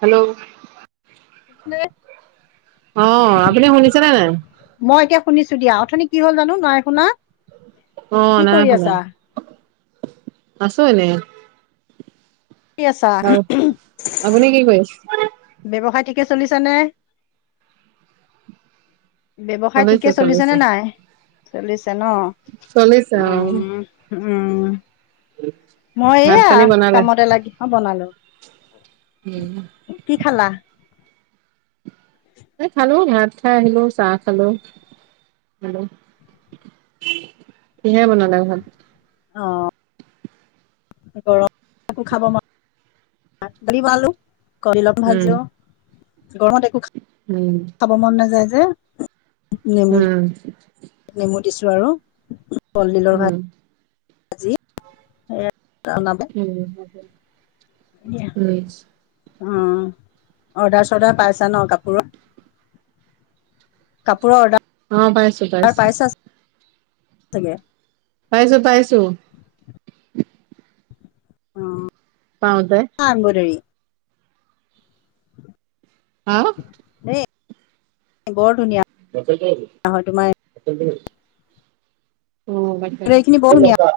Hello? [unintelligible] অ' আপুনি শুনিছেনে নাই? মই এতিয়া শুনিছো দিয়া, অথনি কি হ'ল জানো নাই শুনা। কি অ' নাই কৰি শুনা, আছা আছো এনেই। হি আছা? আৰু আপুনি কি কৰি আছে? ব্যৱসায় ঠিকে চলিছে নে? ব্যৱসায় ঠিকে চলিছে নে? নাই চলিছে ন। চলিছে অ উম, উম, উম। মই ভাত এয়া পানী বনালে কামতে লাগি অ' বনালো। উম। কি খালা? এ, খালো ভাত খাই আহিলো, চাহ খালো। কিহেৰে বনালে ভাত? অ'। গৰমত একো খাব মন ভালো কণী উম ভাজি, গৰমত একো খাব উম। খাব মন নাযায় যে। নেমু উম। নেমু দিছোঁ আৰু, কলডিলৰ ভাত উম আজি এ, জনালে [unintelligible] উম উম, অৰ্ডাৰ চৰ্ডাৰ পাইছা ন' কাপোৰত? কাপোৰৰ অ পাইছো অৰ্ডাৰ পাইছো পাইছা চাগে। পাইছোঁ পাইছোঁ। অ'। পাওঁ দে। হাৰ্মদাৰি। হা? হে বৰ ধুনীয়া। হয় তোমাৰ এম্ব্ৰইডাৰী খিনি [unintelligible] বৰ হেল্ল, ধুনীয়া কা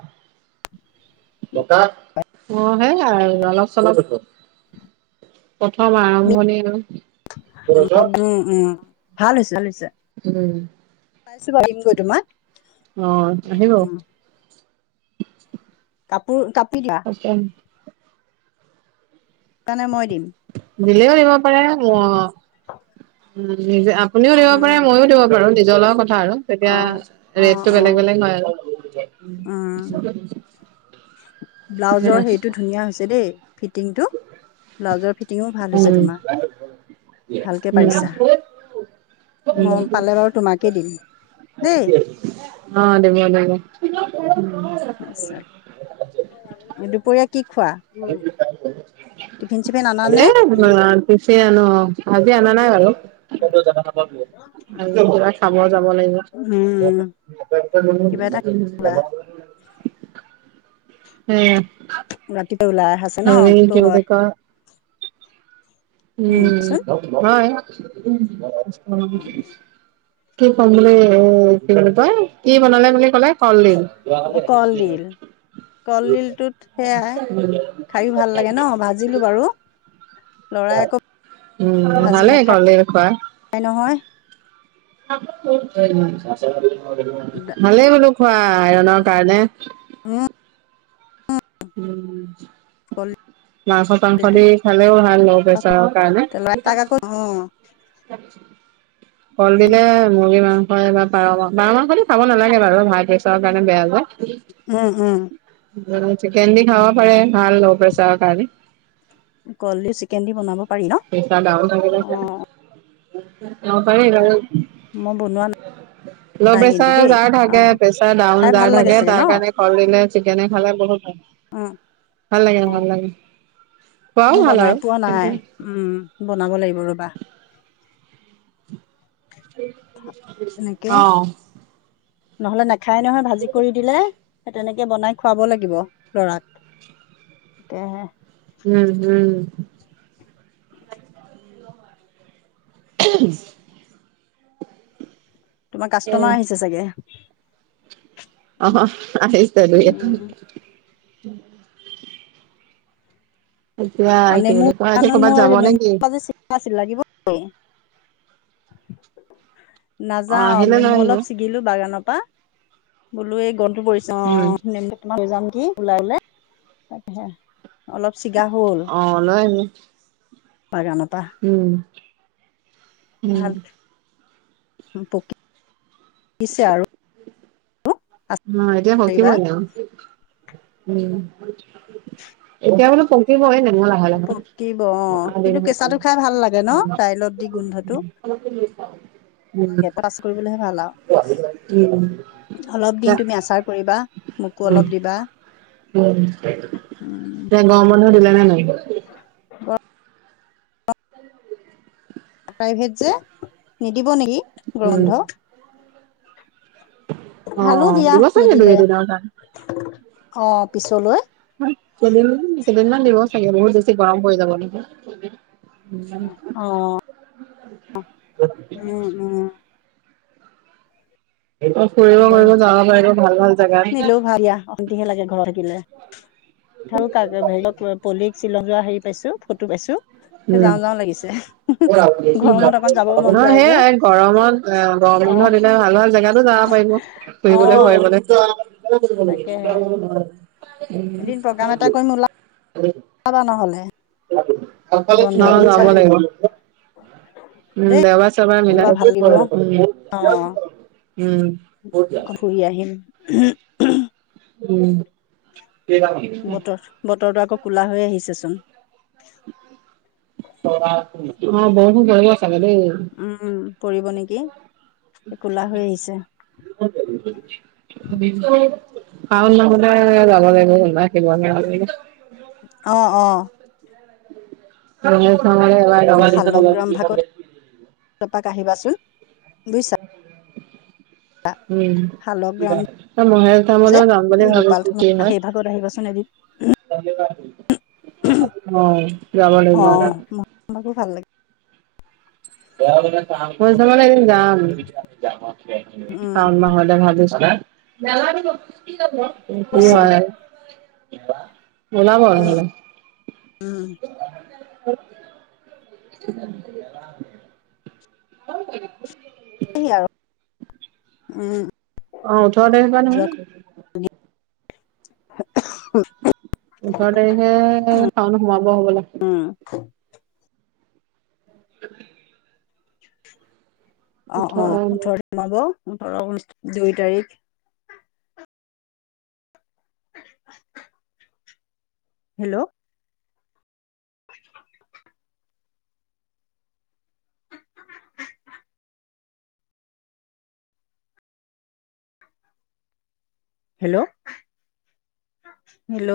ডেকা, অ' হেয়া অলপ চলপ, ক'ত আছে? প্ৰথম আৰম্ভণি আৰু। উম, উম, ভাল হৈছে, ভাল হৈছে। উম পাইছোঁ ভাবিম গৈ তোমাক। অ আহিব কাপোৰ কাপি দিয়া। অকেন। হেইকাৰণে মই দিম। দিলেও দিব পাৰে, অ'। উ, নিজে আপুনিও দিব উম পাৰে মইও দিব পাৰোঁ, নিজৰ লগত কথা আৰু তেতিয়া অ অ ৰেটটো অ বেলেগ বেলেগ হয় উম আৰু। ব্লাউজৰ হেইৰিটো ধুনীয়া হৈছে দেই। ফিটিংটো, ব্লাউজৰ ফিটিঙো ভাল হৈছে তোমাৰ। ভালকে পাৰিছা হুম। মই পালে বাৰু তোমাকে দিম দেই। অ' দিব দিব। [unintelligible] তাছত দুপৰীয়া কি খোৱা? টিফিন চিফিন আনানে? টিফি আনো অ'। আজি অনা নাই বাৰু। কিবা খাব যাব লাগিব। উম কিবা এটা [unintelligible] উম। ৰাতিটো ওলাই আহা আৰু কি বুলি ক উম, হয়। কি কম বুলি এ, কি বুলি কই, কি বনালে বুলি কলে, কলডিল। কলডিল [unintelligible] কলডিলটোত সেয়াই খায়ো ভাল লাগে ন ভাজিলো বাৰু [inaudible] লৰাই আকৌ উম্, ভালেই গ'লে খোৱা। তাই নহয়। [inaudible] এটা, ভালেই বোলো খোৱা, আইৰনৰ কাৰণে। উম উম্, মাংস চাংস কলডিলটো দি খালেও ভাল। লো খোৱা পেছাৰৰ কাৰণে। লৰা তাক আকৌ উম কল দিলে। মুৰ্গী মাংস বা পাৰ মাংসয়ে, পাৰ মাংসটো খাব নালাগে বাৰু হাইপেছাৰৰ কাৰণে বেয়া যে। উম্ উম্। চিকেন দি খাব পাৰে। ভাল লো পেছাৰৰ কাৰণে কলদিল চিকেন দি বনাব পাৰি ন। পইচা ডাউন হৈ অ গৈছে, পাৰি। উ মই বনোৱা ল' নাই কিন্তু প্ৰেচাৰ দেই যাৰ অ থাকে, প্ৰেচাৰ ডাউন খাই ভাল যাৰ লাগে থাকে। চাগে তাৰ কাৰণে কল দিলে চিকেনে খালে বহুত ভাল। অ', ভাল লাগে ভাল লাগে। খোৱাও মই ভাল বনাই আৰু পোৱা নাই। উম্, বনাব লাগিব ৰ'বা। তেনেকে অ', নহ'লে নাখায় নহয়। ভাজি কৰি দিলে। তেনেকে বনাই খুৱাব লাগিব লৰাক। সেয়েহে - উম্, হম্। উ তোমাৰ উম কাষ্টমাৰ আহিছে চাগে। অ', আহিছে। এতিয়া অ', কি নেমু, বুলি কয় এতিয়া কৰ'বাত যাব মোৰ নে নেমু। কি? আছিলে লাগিব নেকি? অ নাযাও, আহিলে লৈ নেমু আহিব অলপ ছিগিলোঁ, বাগানৰ পৰা। বোলো এই গোন্ধটো পৰিছে। অ উম্, নেমু তোমাক লৈ যাম কি ওলালে, অলপ চিগা হ'ল। অ', লৈ আহিবি। বাগানৰ পৰা। উম্, উম্। পকি। পকিছে আৰু। অ', এতিয়া পকিব আচাৰিবা আৰু। উম্, এতিয়া বোলো পকিবই ন। পকিব অ', কিন্তু কেঁচাটো খাই ভাল লাগে ন। দাইলত দি গোন্ধটো। উম লাগে পটাছ কৰিবলৈহে ভাল আৰু। উম অলপ দিম তুমি আচাৰ কৰিবা। মোকো অলপ উম্, দিবা এ গৰম বন্ধ দিলনে নাই। ব প্ৰাইভেট যে, নিদিব নেকি গৰম উম বন্ধ। অ ভালো দিয়া দিব চাগে দুই নিদিলে। এদিনৰ কাৰণে অ', পিছলৈ। কেইদিনমান দিব চাগে। বহুত বেছি গৰম হৈ যাব লাগে। উম্। অ উম উম কৰিব কৰিব, যাওঁ যাওঁ মাৰিব। নিদিলেও ভাল দিয়া, অশান্তিহে লাগে ঘৰত থাকিলে। হেৰি পলিক শ্বিলংজোৱা হেৰি পাইছোঁ, ফটো পাইছোঁ। উম্, সেইয়াই অকণ যাবও মন গৰমত। যায় যে এ গৰম বন্ধৰ অ দিলে ভাল, ভাল জেগাতো যাব পাৰিব অ ফুৰিবলৈ, তাকেহে ফুৰিবলৈ। [unintelligible] [unintelligible] যাবা নহ'লে ক কলে ন বন্ধৰ দিন আ চাই নাই [unintelligible] উম দেই দেওবাৰ চেওবাৰ ওলাবা মিলাই ভাল লাগিব উম, উম আকৌ ঘুৰি আহিম। উম, [unintelligible] বতৰ বতৰটো আকৌ ক'লা হৈ আহিছেচোন। অ', বৰষুণ পৰিব চাগে দে। উম, উম পৰিব নেকি কোলা হৈ আহিছে। অ [unintelligible] শাওণ মাহলে'লে যাব লাগিব স [unintelligible] অ', অ'। অ এই শালগ্ৰাম ভাগত [unintelligible] এপাক আহিবাচোন বুজিছা। [inaudible] ত [unintelligible] উম মহেশ যে ধামলৈও যাম বুলি এই গোপাল ভাবিছো থানত কি হয়। সেই ভাগত আহিবাচোন এদিন অ', যাবা লাগিব। আমাক ভাল লাগে। মই তাৰ মানে এদিন যাম। উম শাওন মাহলে ভাবিছোঁ। কি গৈছিলোঁ হয় ওলাব উম হলে। উম। [inaudible] ক [inaudible] এই আৰু উম। অ', ওঠৰ তাৰিখ মান যোৱা [unintelligible] ওঠৰ তাৰিখে শাওন সোমাব হ'বলা। [unintelligible] [inaudible] অ', অ', ওঠৰ তাৰিখ সোমাব ওঠৰ দুই তাৰিখ হেল্ল'। [inaudible] [inaudible] Hello hello.